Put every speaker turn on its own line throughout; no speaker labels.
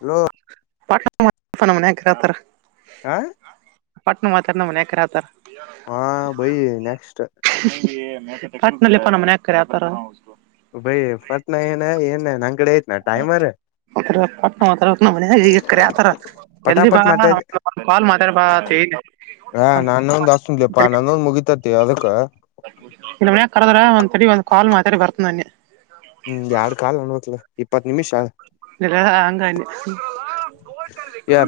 Hello
ಪಾಟ್ನ ನಮ್ಮ ಮನಿಯಾಗ ಕರಿಯಾತಾ [inaudible]
ಆ ಹಾ
ಪಟ್ಟಣ ಮಾತಾಡ ನಮ್ಮ ಮನಿಯಾಗ ಕರಿಯಾತಾರ
ಹ ಬೈ ನೆಕ್ಸ್ಟ್
ಪಟ್ನಾ ಲೇ ಪಾ ನಮ್ಮ ಮನಿಯಾಗ ಕರಿಯಾತಾರ
ಬೈ ಪಟ್ನ ಏನ ಏನ ನನ್ನ ಕಡೆ ಐತಿ ಏನ್ ಟೈಮರ್
ಆ ನ ಪಟ್ನ ಮಾತಾಡಬೇಕ ನಮ್ಮ ಮನಿಯಾಗ ಕರಿಯಾತಾರ ಜಲದಿ ಬಾ
ಪಟಾಪಟ್
ಆ....
ಮಾತಾಡಿ
ಕಾಲ್ ಮಾತಾಡ ಬಾ ಅಂತ ಹೇಳಿನಿ
ಹಾ ನಾನೊಂದ್ ಹಚ್ತೇತೇನಿ ಲೇ ಪಾ ನಂದೊಂದ ಮುಗಿತೇತಿ
ಇಲ್ಲ ಮನ್ಯಾಗ ಕರ್ದ್ರ ಒಂದ್ ತಡಿ ಒಂದ್ ಕಾಲ್ ಮಾತಾಡಿ ಬರ್ತನ ಅನ್ನಿ
ಹ್ಮ್ ಯಾಡ ಕಾಲ್ ಅಣವತ್ಲ ಇಪ್ಪತ್ತ ನಿಮಿಷ
ಇಲ್ಲ ಹಂಗ ಅನ್ನಿ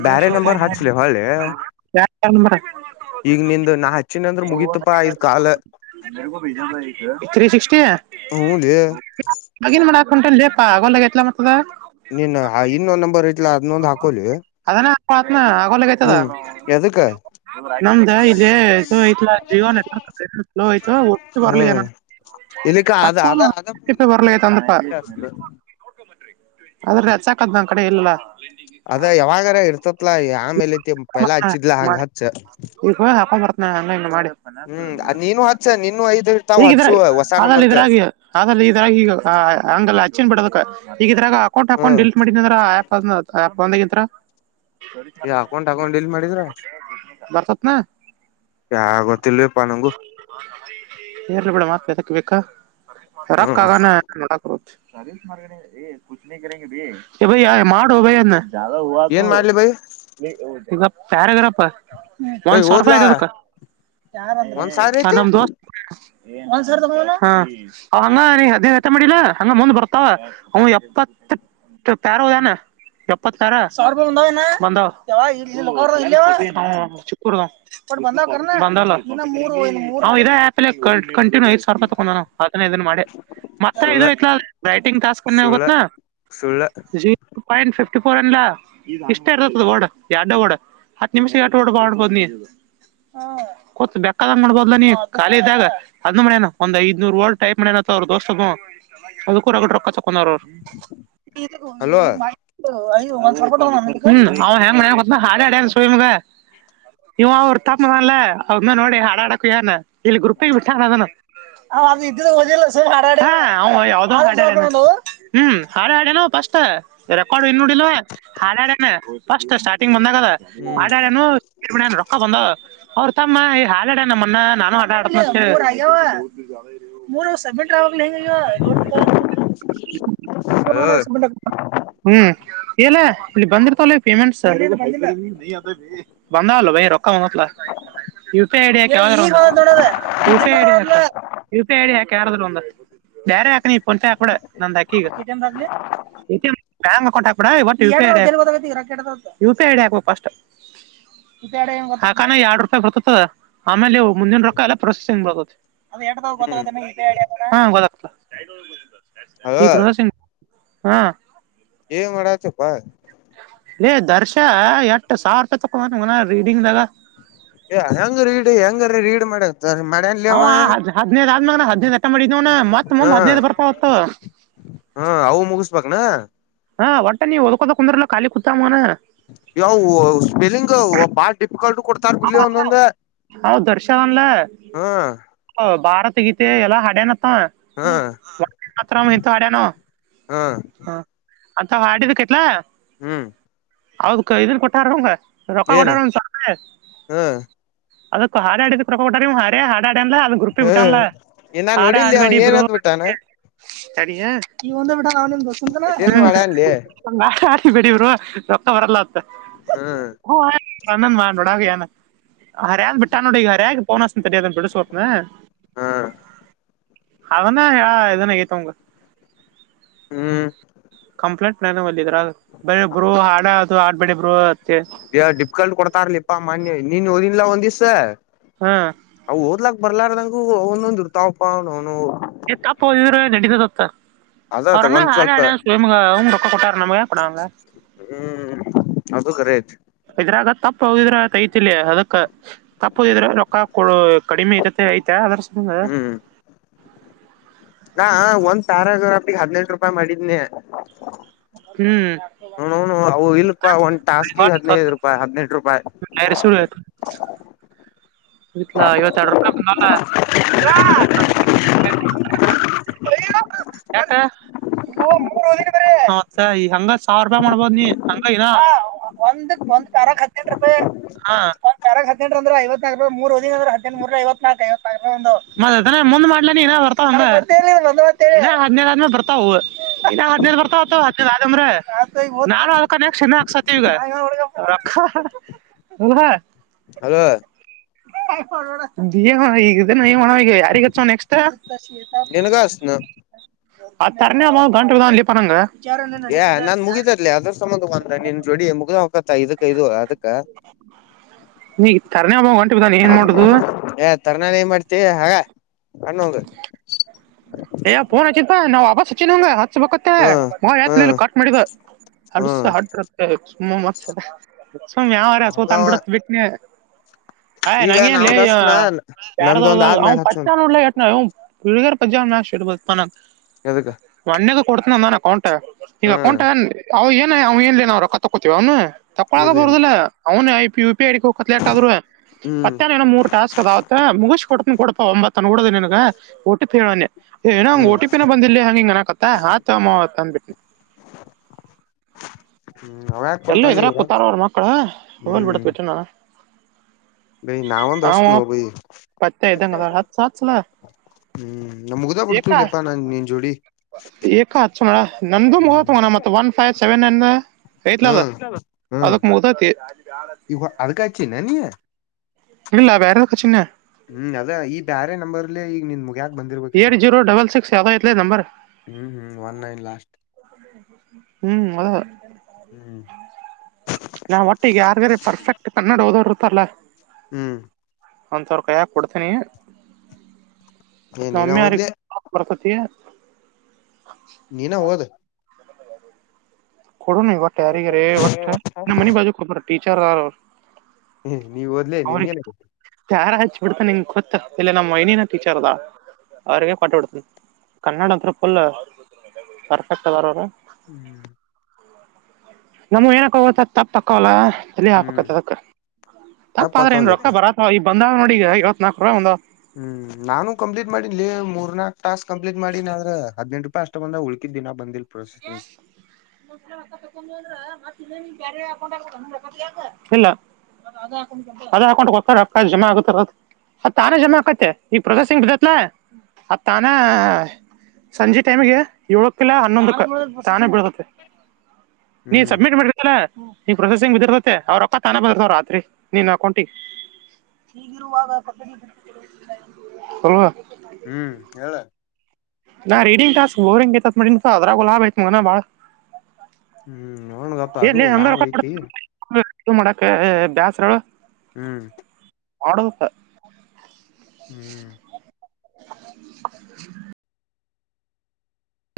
ಬೇರೆ
ಯಾರ
ನಂಬರ್
ಫೋನ್
ಹಚ್ಲಿ ಹೊಳ್ಳಿ
ಮಾಡ್ಯಾರ್
ಈಗ ನಿಂದು ನಾ ಹಚ್ಚಿನ ಅಂದ್ರ
[inaudible]
ಮುಗೀತಪಾ ಐದ್ ಕಾಲ
ತ್ರಿ ಸಿಕ್ಸ್ಟಿ
ಹ್ಮ ಲೇ
ಲಾಗಿನ್ ಮಾಡಾಕ ಹೊಂಟೇನ ಲೇ ಪಾ ಆದ ಅಗವಲ್ದ ಆಗೇತಿ ಅದ
ನೀನ್ ಆ ಇನ್ನೊಂದ್ ನಂಬರ್ ಐತಿ ಲಾ ಅದನ್ನೊಂದ್ ಹಾಕೋಲೀ
ಹಾ ಅಗವಲ್ದ ಅಗೇತಿ ಅದ
ಎದಕ್ಕ
ನಮ್ದ ಇದೇ ಐತಿ ಲಾ ಜಿಯೋ ನೆಟ್ವರ್ಕ್ ಸ್ಲೋ ಆಯ್ತ ಒಟ್ಟಿ ಬರ್ಲಿ
ಹ್ಮ್
ನ
ಇಲ್ಲಿಕ್ಕ ಅದ
ಪತ್ತಾಮ
ಅದ ಅದ
ಬರಲಾ ಅಗೇತಿ ಅಂದಪ್ಪಾ ಅದ್ರೆ ರೆಚ್ಚಾಕದ್ ನನ್ ಕಡೆ ಇಲ್ಲ ಲಾ
ಅದ ಯಾವಾಗಾರ ಇರ್ತತ್ಲಾ ಆಮೇಲೆ ಪೈಲಾ ಹಚ್ಚಿದ್ಲಾ ಹಂಗ
ಮಾಡ
ಹಚ್ಚ
ಈ ಹಾಕ್ ಬರ್. ಹಾ ನ ಮಾಡಿ.
ಹ್ಮ್ ಅದ್ ನೀನು ಹಚ್ಚ ನೀನು ಐದ್
[inaudible]
ಇರ್ತಾವ್ ಹಚ್ಚು
ಈಗಿದ್ರಾಗಿ
ಹೊಸ
ಅಲ್ಲಿ
ನಂಬರ್ಕ್
ಇದ್ರಾಗಿ ಅಲ್ಲಿ ಇದ್ರಾಗಿ ಈಗ. ಆಂಗಲಾ. ನ್ ಬಿಡೋದ ಈಗ ಇದ್ರಾಗ ಅಕೌಂಟ್ ಅಕೌಂಟ್
ಹ್ಮ್
ಡಿಲೀಟ್ ಮಾಡನಂದ್ರ ಆಪ್ ಆಪ್ ಬಂದಗಿಂತರ.
ಈ ಅಕೌಂಟ್ ಅಕೌಂಟ್ ಡಿೀಲ್ ಮಾಡಿದ್ರ.
ಬರ್ತತ್ನಾ.
ಗತ್ತ.
ಸೇರ್ಲಿ ಬಿೇಡ ಮಾತ ಎದಕ್ಕೆ ಬೇಕಾ. [inaudible] ತರಕ್ಕ
ಹ್ಮ್
ಆಗಾನ ನೋಡಕ್ರ. ಸರ್ವ ಭಯ ಮಾಡುವ ಬಯನ್. ಜ
ಏನ್ ಮಾಡ್ಲಿ ಬೈ
ಹಗ ಪ್ಯಾರಾಗ್ರಾಫ.
ಬೈ
ಒಂದ್ ಸಾವರ ರೂಪಾಯಿ
ಓದ್ಲಾ
ಐತ
ಒಂದ್ ಸಾವಿರ
ಅದ
ಐತಿ
ನಮ ದೋಸ್ತ್. ಹ ಅವ ಹಂಗ ನೀ ಅದ ಹೆತ್ತ ಮಾಡಿಲ್ಲ ಹಂಗ ಮುಂದ್ ಬರ್ತಾವ ಅವ ಎಪ್ಪತ್. ತ ಪ್ಯಾರ ಹದಾನ. ಎಪ್ಪತ್ತಾರ ಬಂದ ಚಿಕ್ಕೂರ್ದ. ಬಂದ ಆ. ಐ ಸಾವಿ ರೂಪ ತೊೊಂಡ ನು ಆದೇ ಇದನ್ನ ಮಾಡಿ. ಮತ್ತೆ ಇಲ
ಸುಳ್ಳ
ರೈಟಿಂಗ್ ಟಾಸ್ಕ್ನ್ನೇ
ಸುಳ್ಳ
ಹೋಗತ್ನಾ
ಸುಳ್ಳ
ಪಾಯಂಟ್ ಫಫ. ಟಫೋರ್ಲ್ಲಾ ಇಷ್ಟ ಇರ್ತತದ ಓಡ ಎಾರ್ಡ ಓಡ ಹತ್ ನಿಮಿಷ ಆಟ ಓಡ್ ಬಣ್ಬೋದ್ನಿ. ಹ್ಮ. ಕೊತ್ ಬೆೇಕದಂಗ ಮಾಡ್ಬದಲ ನೀ ಖಾಲಿ ಇದ್ದಾಗ ಅದ್ ಮ್ಯನ ಒಂದ್ ಐದನೂರ್ ೋಳ ಟೈಪ್ ಮಾಡಣ್ಯನತ್ತ ಅವ್ರ ದೋಸ್ತ. ಅದು ಕೂಡಗಡ ರೊಕ್ಕ ತಕೊಂಡಾರ ಅವ.
ಹಲೋ
ಹ್ಮ ಹಾ್ ಹೆ ಹಾರ ಹಡ ಸೋ ಮುಗ. ನೀವ ಅವ್ರ ತಪ್ಪದಲ್ಲ ಅವ್ಮ ನೋಡಿ ಹಾಡಾಡಕ ಏನ್ ಇಲ್ಲಿ ಗ್ರರುಪಿ ಬಿಟ್ಟಾನ ಅದನು. ಹ್ಮ ಹ. ಫಸ್ಟ್ ರೆಕಾರ್ಡ್ ಇ ನಡಿಲ್ ಹಾಡಾಡನೆ ಫಸ್ಟ್ ಸ್ಟಾರ್ಟಿಂಗ್ ಮ. ಬಂದದ
ಹ್ಮ್
ಆಡಾಡನು ರೊಕ್ಕ ಬಂದ ಅವ್ರ. ಹಾಡ ನಮ್ಮನ್ನ ನಾನು ಆಟ ಆ. ಹ ಹೆಂಗ ನೋಡ್.
ಹಲೋ
ಹ್ಮ್ ಲ್ಲ ಇಲ್ಲಿ ಬಂದಿರ್ತಲ್ಲ ಪೇಮೆಂಟ್ಸ್. ಬಧಲ್ಲ ಭ ರಕ್ಕಾ ಬಂದಲ್ಲ. U P ID U I. U P ID ಹಾಕ ಯಾರದ್ರು ಒಂದು ಬೇರೆ ಹಾಕ್ ನೀಿ ಪಂಚೆ ಹಾಕ್ಬಡ ನಂದ್ ಅಕ್ಕಿ ಈಗ. ಗಾ ಕಟ. ಇವ ಡಿ ಹಾಕ್ಬೇಕು ಸ್ಟ್. ಡೆ ಕಾನ ಯಡ್ರೊಪಾಯಿ ಬರ್ತದ ಆಮೇಲೆವು ಮುಂದಿನ ರೊಕ್ಕ ಎಲ್ಲ ಪ್ರೊಸೆಸಂಗ್ ಬರ ಹಾ
ಹ್ಮ್
ಗೊತ್ತಾಗ್ತ ಈ
ಹಲೋ
ಪ್ರೊಸೆಸಿಂಗ ಹಾ.
ಮಾಡಾಚಪ್ಪಾ.
ದರ್ಶ ಎಷ್ಟು ಸಾವಿರ ರೂಪಾಯಿ ತಗೊನ ರೀಡಿಂಗ್ ದಾಗ.
ಏ ಹೆಂಗ ರೀಡ್ ಹೆಂಗರೀ ರೀಡ್ ಮಾಡ. ಮಾಡ್ಯನ್ಲಿ
ಹ
ಅವ
ಹದ್ ಹದ್ೈದ್ ಆದ್ಮೇಾಗ ಹದ್ೈದು್ ಎಟ ಮಾಡಿದ್ವನ ಮತ್ತತ್
ಹಾ
ಮುಂದ್ ಹದ್ನೈದು್ ಬರ್ತಾ ಹೊತ್ತು.
ಹಾ ಅವು ಮುಗಿಸಬಕ್ನಾ.
ಹಾ ಒಟ್ಟ ನೀವು ಒದಕೋದ ಕುಂದ್ರಲ್ಲ ಾಲ ಕುೂತಾ್ನ.
ಯ ಸ್ಪೆಲಿಂಗ್ ಬಾ.
ಹ ಹೌ ದರ್ಶನ್ಲ
ಹಾ
ಭಾರತ. ಸಿಗತೆ ಎಲ್ಲ ಹಾಡನ.
ಹಾ
ಮಾತ್ರ ನಿಂತ ಅಡಾನೋ
ಹಾ
ಹ. ಅಂತ ಹಾಡಿದಕೈತ್ಲಾ.
ಹ್ಮ್
ಹೌದ್ ಇದನ್ ಕೊಟ್ಟಾರಂಗ ರೊಕ್ಕ ಕೊಡಾರ್ರ
ಹ್ಮ
ಅದಕ್ಕ ಹಾಡಿದ ಪ್ರೊಟ ಹ ಹಾ ಅದು
ಹ್ಮ್
ಗ್ರೂಪ್ಟ್ಟಲ್ಲ
ಇನ್ನ
ಆಡ
ನೋಡಿಲ್ಲಿ ಅವ
ಆಡುಬಡಿ ಬ
ಏನತ್ ಬಿಟ್ಟಾನ
ಸರಿಯ ನೀ ಒಂದ ಬಿಡ ಅವನ ದಸಂತಲ್ಲ
ಎಲ್ ಮಾಡ್ಯನ್ಲಿ
ಬಿಡವರು ರೊಕ್ಕ ಬರಲ್ಲ ಅತ್ತ
ಹ್ಮ್
ಹನ್ ನೋಡ ಯ ಹರ್ಯಂದ್ ಬಿಟ್ಟ ನೋಡಿ ಈಗ ಹರಿ್ಯ ಪೋ ಸರಾದ ಬಿಡ ಸೋಪನ
ಹ್ಮ್
ಅದನ ಹೇಳ ಇದನ ಆಗೈತವಂಗ
ಹ್ಮ್
ಕಂಪ್ಲೀಟ್ ಪ್ಲಾನನ್ದ್ರ ಬರು ಹಾಡದು ಹ ಆಡ್ಬೇಡಿ ಬರು
ಡಿಫಿಕಲ್ಟ್ ಕೊಡ್ತಾರ್ಲಿಪ್ಪಾ ಮನ್ಯ ನೀನ್ ಓದನ್ಲ್ಲಾ ಒಂದ ದಿವ್ಸ
ಹಾ
ಅವ ಓದ್ಲಾಕ್ ಬರ್ಲಾರ್ದಂಗ ಒಂದೊಂದ್ ಇರ್ತಾವಪ್ಪ ಅವನು ಅವನು
ಎತ್ತಪ್ಪೋದಿದ್ರೆ ನಟಿತತ್ತ
ಅದ
ಅವ್ರಮ್ಮ
ಒಂದ್
ಹಾೆ
ಸ್ವಲ್ಪ
ಹಡ ಸಯ ಕೊಟ್ಟಾರಣಮ ಪಡಾಲ್ಲ
ಹ್ಮ್ ಅದು ಗ್ರೇಟ್
ಇದ್ರಾಗ ತಪ್ಪ ಹಿದ್ರೆ ತಿಲಯ ಅದಕ್ಕ ತಪ್ಪ ಹದಿದ್ರೆ ರೊಕ್ಕಾ ಕಡಿಮೆ ಐತತೆ ಐ್ತಾ ಅದ್ರಸ
ಹ್ಮ್ ಸಾರರಾಪ್ಪಿಗೆ ಹದಿನೈದು ರೂಪಾಯಿ ಮಾಡಿದ್ನನೆ
ಹ್ಮ್
ಹ ಅವು ಇಲ್ಪಾ ಒಂದ್ ಟಾಸ್ಕಿ ಹದ್ಿನೈದು ರೂಪಾಯಿ ಹದ್ನೆಂಟ ರೂಪಾಯಿ
ಬರಿ ಸ ಲ ಐವತ್ತ ಎಡುೂಾಯ [inaudible] [unintelligible] ಮತ್ತ ಈ ಹಂಗ ಸಾವಿರ ರೂಪಾಯಿ ಮಾಡ್ಬೋದ್ ನೀ ಹಂಗನ [inaudible] ಒಂದ್ ಕಾರಕ್ ಹತ್ತಿನೆಂ ರೂಪಾಯಿ ಒ್ ಕಾರಕ್ ಹತ್ತಿನಂಟ ಅಂದ್ರೆ ಐವತ್ತು ಮೂದ ಹದಿನ ಮೂರ ಐತ್ ನಲ್ಕಐ್ ಹದ್ೇೇಳ ಆದ್ಮೇ ಬರ್ತಾವ ಹದ್ೇಲ್ ಬರ್ತಾವ ಹದ್ರ [inaudible] ಕ್ಕನ ಶಮ ಹಕ್ಸತಿ ಈಗ ರ ಹ
ಹಲೋ
ಈಗ ನೀ ಹಣ ಯಾರಿಗ್ ಅಚ್ಚಣ್ವಾ ನೆಕ್ಸ್ಟ್
ನಿನಗ ಅಸ್ನು
ಅದು ತರಣೇ ಗಂ ಇಲ್ಲಿ ಪನಗೆ
ಏ್ ನಾನ್ ಮುಗಿದದಲಿ ಅದ್ರ ಸಂಬಂಧ ಅಂದ್ರ ನಿ ನೀನ್ ಜಡಿ ಮುಗ್ದ ಹಕತ್ತ ಇದಕ್ಕ ಐದುುವ ಅದಕ್ಕ
ಈ ತರ್ನೇ ಹಬ ಹೊಂಟ ಬಿದ್ದಾನ ಏನ್ ಮಾಡುದು
ನನ್ ಏನ್ ಮಾಡ್ತ ಹಾಗ ಕಣೋಗ
ಯ ೋನ್ ಅಚಿತ್ಾ ನಾವು ಬಾಬಾ ಸಚ್ಚನ್ವಂಗ ಬತ್ತ
ಹ್ಮ್
ಮತ್ನೇ
ಹ್ಮ್
ಕಾಟ್ ಮಾಡಿದ ಅಲ್ಸ
ಹ್ಮ್
ಹತ್ತ ಮ ಮತ್ಸ ಸುಮ್ ಯಾವರ ಸೋತಂದ
ಹಂಗವ
ಬಿಡತ್ ಬಿಟ್ಟನೆ ಹಯ್
ಈಗ
ನಂಗೆಏನ್ಲ್ಲ
ನಾವಂದ್ ಹಸ್ನ
ಯಾರದಾವ
ನಂದೊಂದ್ ಆದ್ಮ್ಯಾಗ
ಅವನ್
ಹಚ್ಚುಂತ
ಪತ್ತಾನೂರುಲ್ಲ ಎ ನ ಹೀಳಗರ್ ಪಂಜಾಬ್ ನಾ ಶ್ಟೇಟ್ ಬಾನ
ಎದಕ್ಕ
ಕೊಡ್ತ ನ ನಾನ ಅಕೌಂಟ್ ಈಗ
ಹ್ಮ್
ಅಕೌಂಟ ಅವವು ಏನ ಅವ ನ್ ನಾವು ರೊಕ್ಕ ತಕ್ಕೋತೀವ ಅವನು ತಕ್ಕಳಾಗ
ಇಲ್ಲ ಇಲ್ಲ
ಬರುದಿಲ್ಲ ಅವನು ಆಐ ಪಿ ಹಡ ಹ ಕೇಟ್ ಆದ್ರೆ
ಹ್ಮ್
ಪತ್ತ ೋ ಮೂರು ಟಾಸ್ಕ್ ಅದೆ ಮುಗಿಸ್ ಕೊಡ್ ಕೊಡಪ ಒಂಬತ್ತನ ಕೊಡದ ನನ್ಗೆ ಒಟ್ಟಿಫ ಹೇಳಣನೆ ಏನೋ ಹಂಗ್
ಹ್ಮ್
ಟಿ ಪಿನ ಬಂದಿಲ್ಲಲಿ ಹಂಗಿಂಗ ನನಕತ್ತ ಆತ್ಮ್ಮ ಅಂದಬಿಟ್ಟಿ [unintelligible]
ಹ್ಮ್ ಅವ ಯಾಕ
ಎಲ್ಲ
ಕೊಡ್ತಾನ
ಇದ್ರಾ
ಈಗ
ಕುೂತಾರ ಅವರು ಮಕ್ಕಳ ಹೋಗಲ್ ಬಿಡತ್ ಬಿಟ್ರೆ ನಾ
ಬ ನಾಾವ ದಸನುುೋಗ [inaudible]
ಪತ್ತೆ ಇದ್ದಂಗ ಅದಾಳ ಹಚ್ಚ ಹಚ್ಚಲ
ಹ್ಮ್ ನಮ ಮುಗ್ದಾ ಬಿಡ್ತೀವಿ ಲಪ್ಪಾ ನಾನ್ ನೀನ್ ಜೋಡಿ
ಎಏ ಹ ಸ ಮಡ ನಂದುು
ಹ್ಮ್
ಮುಗತ್ತು ಮ ಮತ್ತ ಒನ್ ಫೈವ್ ಸೆವೆನ್ ನೈನ್ ಹೇತ್ಲ ಅದ
ಹ್ಮ್
ಅದಕ್ ಮುದತಿ
ಈ ಅಡ್ಕಾಚೆನ್ನ ನೀ
ಇಲ್ಲಾ ಯದಕ್ಕೂ ಚನ್ನ
ನಂಬರ್ ಇಲ್ಲಿ ಈಗ ನಿ ಮುಗ ಬಂದಿರ್ಬೇಕ
ಏಟ್ ಜೀರೋ ಡಬಲ್ ಸಿಕ್ಸ್ ಯಾವ್ದೋ ಐತ್ಲೆ ನಂಬರ್
ಹ್ಮ್ ಹ್ಮ್ ಒನ್ ನೈನ್ ಲಾಸ್ಟ್
ಹ್ಮ್ ಅ
ಹ್ಮ್
ನಾವ್ ಒಟ್ಟಿಗೆ ಯಾರ್ಗಾರ ಪರ್ಫೆಕ್ಟ್ ಕನ್ನಡ ಹೋದವರುತ್ತಲ್ಲಾ
ಹ್ಮ್
ಒಂದು ಸಾವಿ್ರ ಕಾಯಾಕಿ ಕೊಡ್ತೀನಿ
ಏ
ನಮ್ಮ
ನೀನ್
ಮಮ್ಮಿ ಅವ್ರಿಗೆ
ಓದ್ಲಿ
ಬರ್ತತಿ
ನೀನ ಹೋಗದು
ಕೊೋಡೋ ನ ವಟ್ಟ ಯಾರಿಗೆಾರೆ ವ ಮನೆ ಬಾಜುಬಟೀಚರ್ಾರ
ಹ ನೀವ್ ಓದ್ಲೇ ನೀನ್ ಏನಾಗಿ
ಬಿಡ್ತ ನಿಂ ಗೊತ್ತ ಇಲ್ಲ ನಮ್ಮ ಏನಿನ ಟೀಚರ್ ಅದಾ ಅವ್ರಿಗೆ ಕೊಟ್ಟಬಡ್ತನ ಕನ್ನಡ ಹತ್ರ ಫುಲ್ ಪರ್ಫೆಕ್ಟ್ ಅದಾರ ಅವ್ರ
ಹ್ಮ್
ನಮ್ ಏನಕ್ಕ ಹೋಗತ ತಪ್ಪ ತಕ್ಕಲ್ಲ ಇಲ್ಲಿ
ಹ್ಮ್
ಆಪಕ್ಕತ್ದಕ್ಕ ತಪ್ಪ ಆದ್ರೆ ಇಏ ರಕ್ಕ ಬರತ್ ಈಗ ಬಂದ ನೋಡಿಗ ಇವತ್ನಾಲ್ಕು ರೂಪಾಯ ಒಂದಂದು
ಹ್ಮ್ ನಾನು ಕಂಪ್ಲೀಟ್ ಮಾಡಿ ಲ ಮೂರ್ನಾಾಕ್ ಟಾಸ್ಕ್ ಕಂಪ್ಲೀಟ್ ಮಾಡೀಿ್ರ ಹದ್ೆಂಟು ಷ್ಟ ಬಂದ ಉಳಕಿದ್ದಿನಾ ಬಂದಿ
ಮತ್ತ ತಕೊಂಡಲ್ರ ಮತ್ತ ಇಲ್ಲ ಅದೇ ಅಕೌಂಟ್ ಹತಾರೆ ಜಮಾ ಆಗಾರ ಆ ತಾನೇ ಜಮಾ ಆಕತ್ತತೆ ಈಗ ಪ್ರಜಾ ಸಿಂಗ್ ಬಿದತ್ಲಾ ಆ ತಾನೇ ಸಂಜೆ ಟೈಮಗೆ ಏಳಕ್ಕಿಲ್ಲ ಹನ್ನೊಂದಕ್ಕ ಚಾನಾಗ ಬಿಡತತೆ ನೀ
ಹ್ಮ್
ಸಬ್ಮಿಟ್ ಮಾಡತರಾ ನೀ ಪ್ರೊಸೆಸಿಂಗ್ ಬಿದಿರ್ತತೆ ಅವ್ರ ಅಕ್ಕ ತಾನ ಬಂದಿರ್ತವ್ ರಾತ್ರಿ ನಿನ್ ಅಕೌಂಟಿಗೆ ಲ್ವಾ
ಹ್ಮ್ ಹೇಳ
ನಾ ರೀಡಿಂಗ್ ಾಸ್ಕ್ ಬೋರಿಂಗತ್ ಮ ಅದರಾಗು ಲಾಭಯಐತು ಬಾಳ
ಹ್ಮ್ ನೋಣಗಪ್ಪಾ ಅದು
ಎಲ್ಲಿ ಹಂಗ
ಲಾಭ
ರೊಕ್ಕ
ಐತಿ
ಕೊಡ್ತ- ಇದು ಮಾಡಕ ಬ್ಯಾಸ್ರಳ
ಹ್ಮ್
ಮಾಡಡು ಸ
ಹ್ಮ್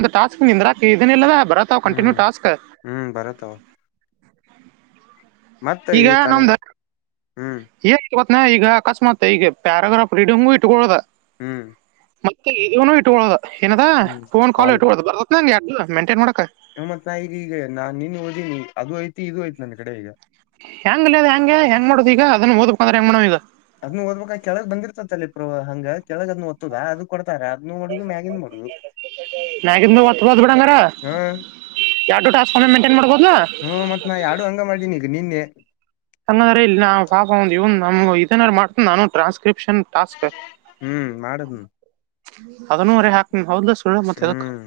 ಒ ಟಾಸ್ಕ್ ನಿಂದ್ರಾಕ ಇದನ ಇಿಲ್ಲದ ಬರತ್ಾವ್ ಕಂಟಿನ್ಯೂ
ಹ್ಮ್
ಟಾಸ್ಕ್
ಹ್ಮ್ ಬರತ್ತವ ಮತ್ತ
ಈಗ
ಈ ಕನ್ನಡ
ನಮ್ದ
ಹ್ಮ್
ನಾ ಈಗ ಅಕಸ್ಮಾತ್ ಈ ಪ್ಯಾರಾಗ್ರಾ್ ರೀಡಿಂಗ್ು ಇಟ್ಕೊಳ್ಳುದ
ಹ್ಮ್
ಮತ್ತೆ ಇದನು ಇಟ್ಕೊಳ್ಳೋದ ಏನದ
ಹ್ಮ್
ಫೋನ್ ಕಾಲ್
ಕಾಲು
ಇಕುದು ಬರತ್ನ್ ಎರಡು ಮೈಂಟೈನ್ ಮಾಡಕ
ಮತ್ ನಾ ಈಗ ಈಗ ನಾನ್ ನಿನ್ ಓದೀನಿ ಅದು ಐತಿ ಇದು ಐತಿ ನನ್ನ ಕಡೆ ಈಗ
ಹೆಂಗ ಅಲ ಅದ ಹೆಂಗೆ ಹೆಂಗ ಮಾಡುದು ಈಗ ಅದನ್ ಓದ್ಕ್ ಅಂದ್ರೆ ಹೆಂಗ್ ನೋ್ ಈಗ
ಅದ್ ಓದ್ಬೇಕ ಕೆಳಗ್ ಬಂದಿರ್ತತ್ ಅಲ್ಲಿಪ್ರ ಹಂಗ ಕೆಳಗ್ ಅದ್ ಓದತ್ತದ ಅದು ಕೂಡ ತ ಅದನು ನಡುದು ಮ್ಯಾಗಿ ಮಾಡಡುದು
ನಾಕಂತು ಒತ್ತು ಬತ್ತು ಬಡಂಗರ ಯಾವು ಟಾನ್ಸ್ಫ್ಮೆ ಮೇಂಟೈನ್ ಮಾಡ್ಬೋದನಾ
ಹ್ಮ್ ಮತ್ ನಾ ಯಾಡು ಹಂಗ ಮಾಡೀನಿ ನಿನ್ನೆ
ನಮ ಇದನಾರ ಮಾಡ್ತ ನಾನು ಟ್ರಾನ್ಸ್ಕ್ರಿಪ್ಷನ್ ಟಾಸ್ಕ್
ಹ್ಮ್ ಮಾಡದ್ನ್
ಅದನೂವರೆ ಹಾಕ್ ಹೌದ ಸುಳ್ಳ ಮತ್ತೆ ಅದಕ್
ಹ್ಮ್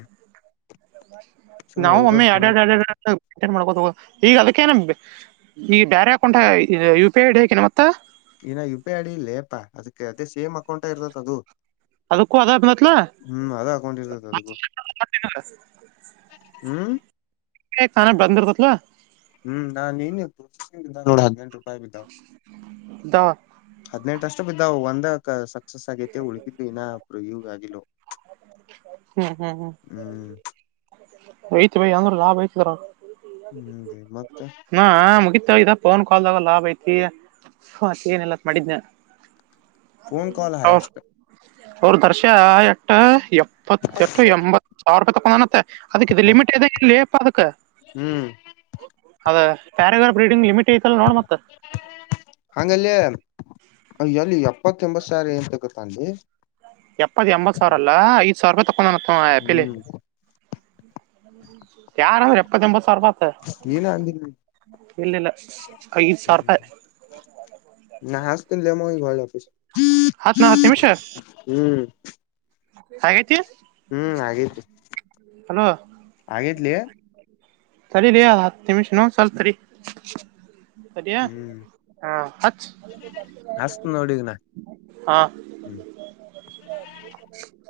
ಸುಮ್
ನಾವು ಮಮ್ಮೆ
ಓದ್ಕೋತ್
ಎಡ
ಕುಂದ್ರ
ಟನ್ ಮಾಡ್ಕೋದು ಹ ಈಗ ಅದಕ್ಕೆೇನ ಈ ಬೇರೆ account U P I ID ಹಾಕೇನ ಮತ್ತ
ಇನ ಯು ಪಿ ಅಡಿ ಇಲ್ಲೇಪಾ ಅದಕ್ಕೆ ಅದೇ ಸೇಮ್ ಅಕೌಂಟ ಇರ್ತದ ಅದು
ಅದು ಕೂ ಅದ ಮತ್ತಲ
ಹ್ಮ್ ಅದ ಅಕೌಂಟ್ ಇರ್ತತ್ ಅದಕ್ಕೂ ಹ್ಮ್
ಕಾನ ಬಧರತವಾ
ಹ್ಮ್ ನಾನ್ ನೀನ್ನ್
ಇದ
ಹ ಅಷ್ಟ ಬಿದ್ದ ಒಂದ ಸಕ್ಸಸ್ ಆಗೈತೆ ಉಳಗಿದ್ದು ಇನ್ನ ಇ ಆಗಲು
ಹ್ಮ್ ಹ್ಮ್ ಹ್ಮ್ ಐತ್ ಬಯ ಅಂದ್ರ ಲಾಭ ಐತದರ
ಹ್ಮ್ ಮತ್ತ
ಹಾ ಮುಗಿ ಇದ ಫೋನ್ ಕಾಲ್ದಾಗ ಲಾಭ ಐತಿ ಮತ್ತ ಏನೆಲ್ಲ ಮಾಡಿದನ
ಫೋನ್ ಕಾಲ್ ಹಯಸ್ಟ್
ಅವ್ರ ದರ್ಶ ಎಟ್ಟ ಎಪ್ಪ ಇಪ್ಪತ್ತೆಟು ಎಂಬತ್ತು ಸಾವಿ ರೂಪಾಯಿ ತೊೊಂಡಾನತ್ತ ಅದಕ್ಕೆ ಇದು ಲಿಮಿಟ್ ಇಲ್ಲೇಪ್ಪ ಅದಕ್ಕೆ [inaudible]
ಹ್ಮ್
ಅದ ರಗರ್ ಬ್ರೀಡಿಂಗ್ ಲಿಮಿಟ್ ಐತಲ್ಲ ನೋಡ ಮತ್ತ
ಅಯ್ಯಲ್ಲಿ ಎಪ್ಪತ್ತ ಎಂಬತ್ ಸಾವರ ಏನ್ ತಗತ್ತ ಅನ್
ಎಪ್ಪತ್ ಎಂಬತ್ ಸಾವಿರ ಅಲ್ಲ ಐದ ಸಾವಿರ ರೂಪಾಯಿ ತಕೊಂಡನ ಹ್ಯಾಪಿಲಿ
ಹ್ಮ್
ಯಾರ ಅವ್ರ
ನೀನ ಅಜಿದ್ದಿ
ಇಲ್ಲಿಲ್ಲ ಐದು ಸಾವಿರ ರೂಪಾಯಿ
ನ ಹಾಸತ ಲೇಮ ಗರ ಒ
ಹತ್ತು ನ ಹತ್ತು ನಿಮಿಷ ಹಾಗೈತಿ
ಹ್ಮ್ ಆಗೇತ್ರಿ
ಹಲೋ [inaudible]
ಆಗೇತ್ಲಿ
ಸರಿ ರೀ ಹತ್ತು ನಿಮಿಷನು ಸಲ್ ಸರಿ
ಹ್ಮ್
ಹಾ ಹಾ
ಹಸ್ತ್ ನೋಡಿಗ ನಾ ಹ್ಮ್
[unintelligible]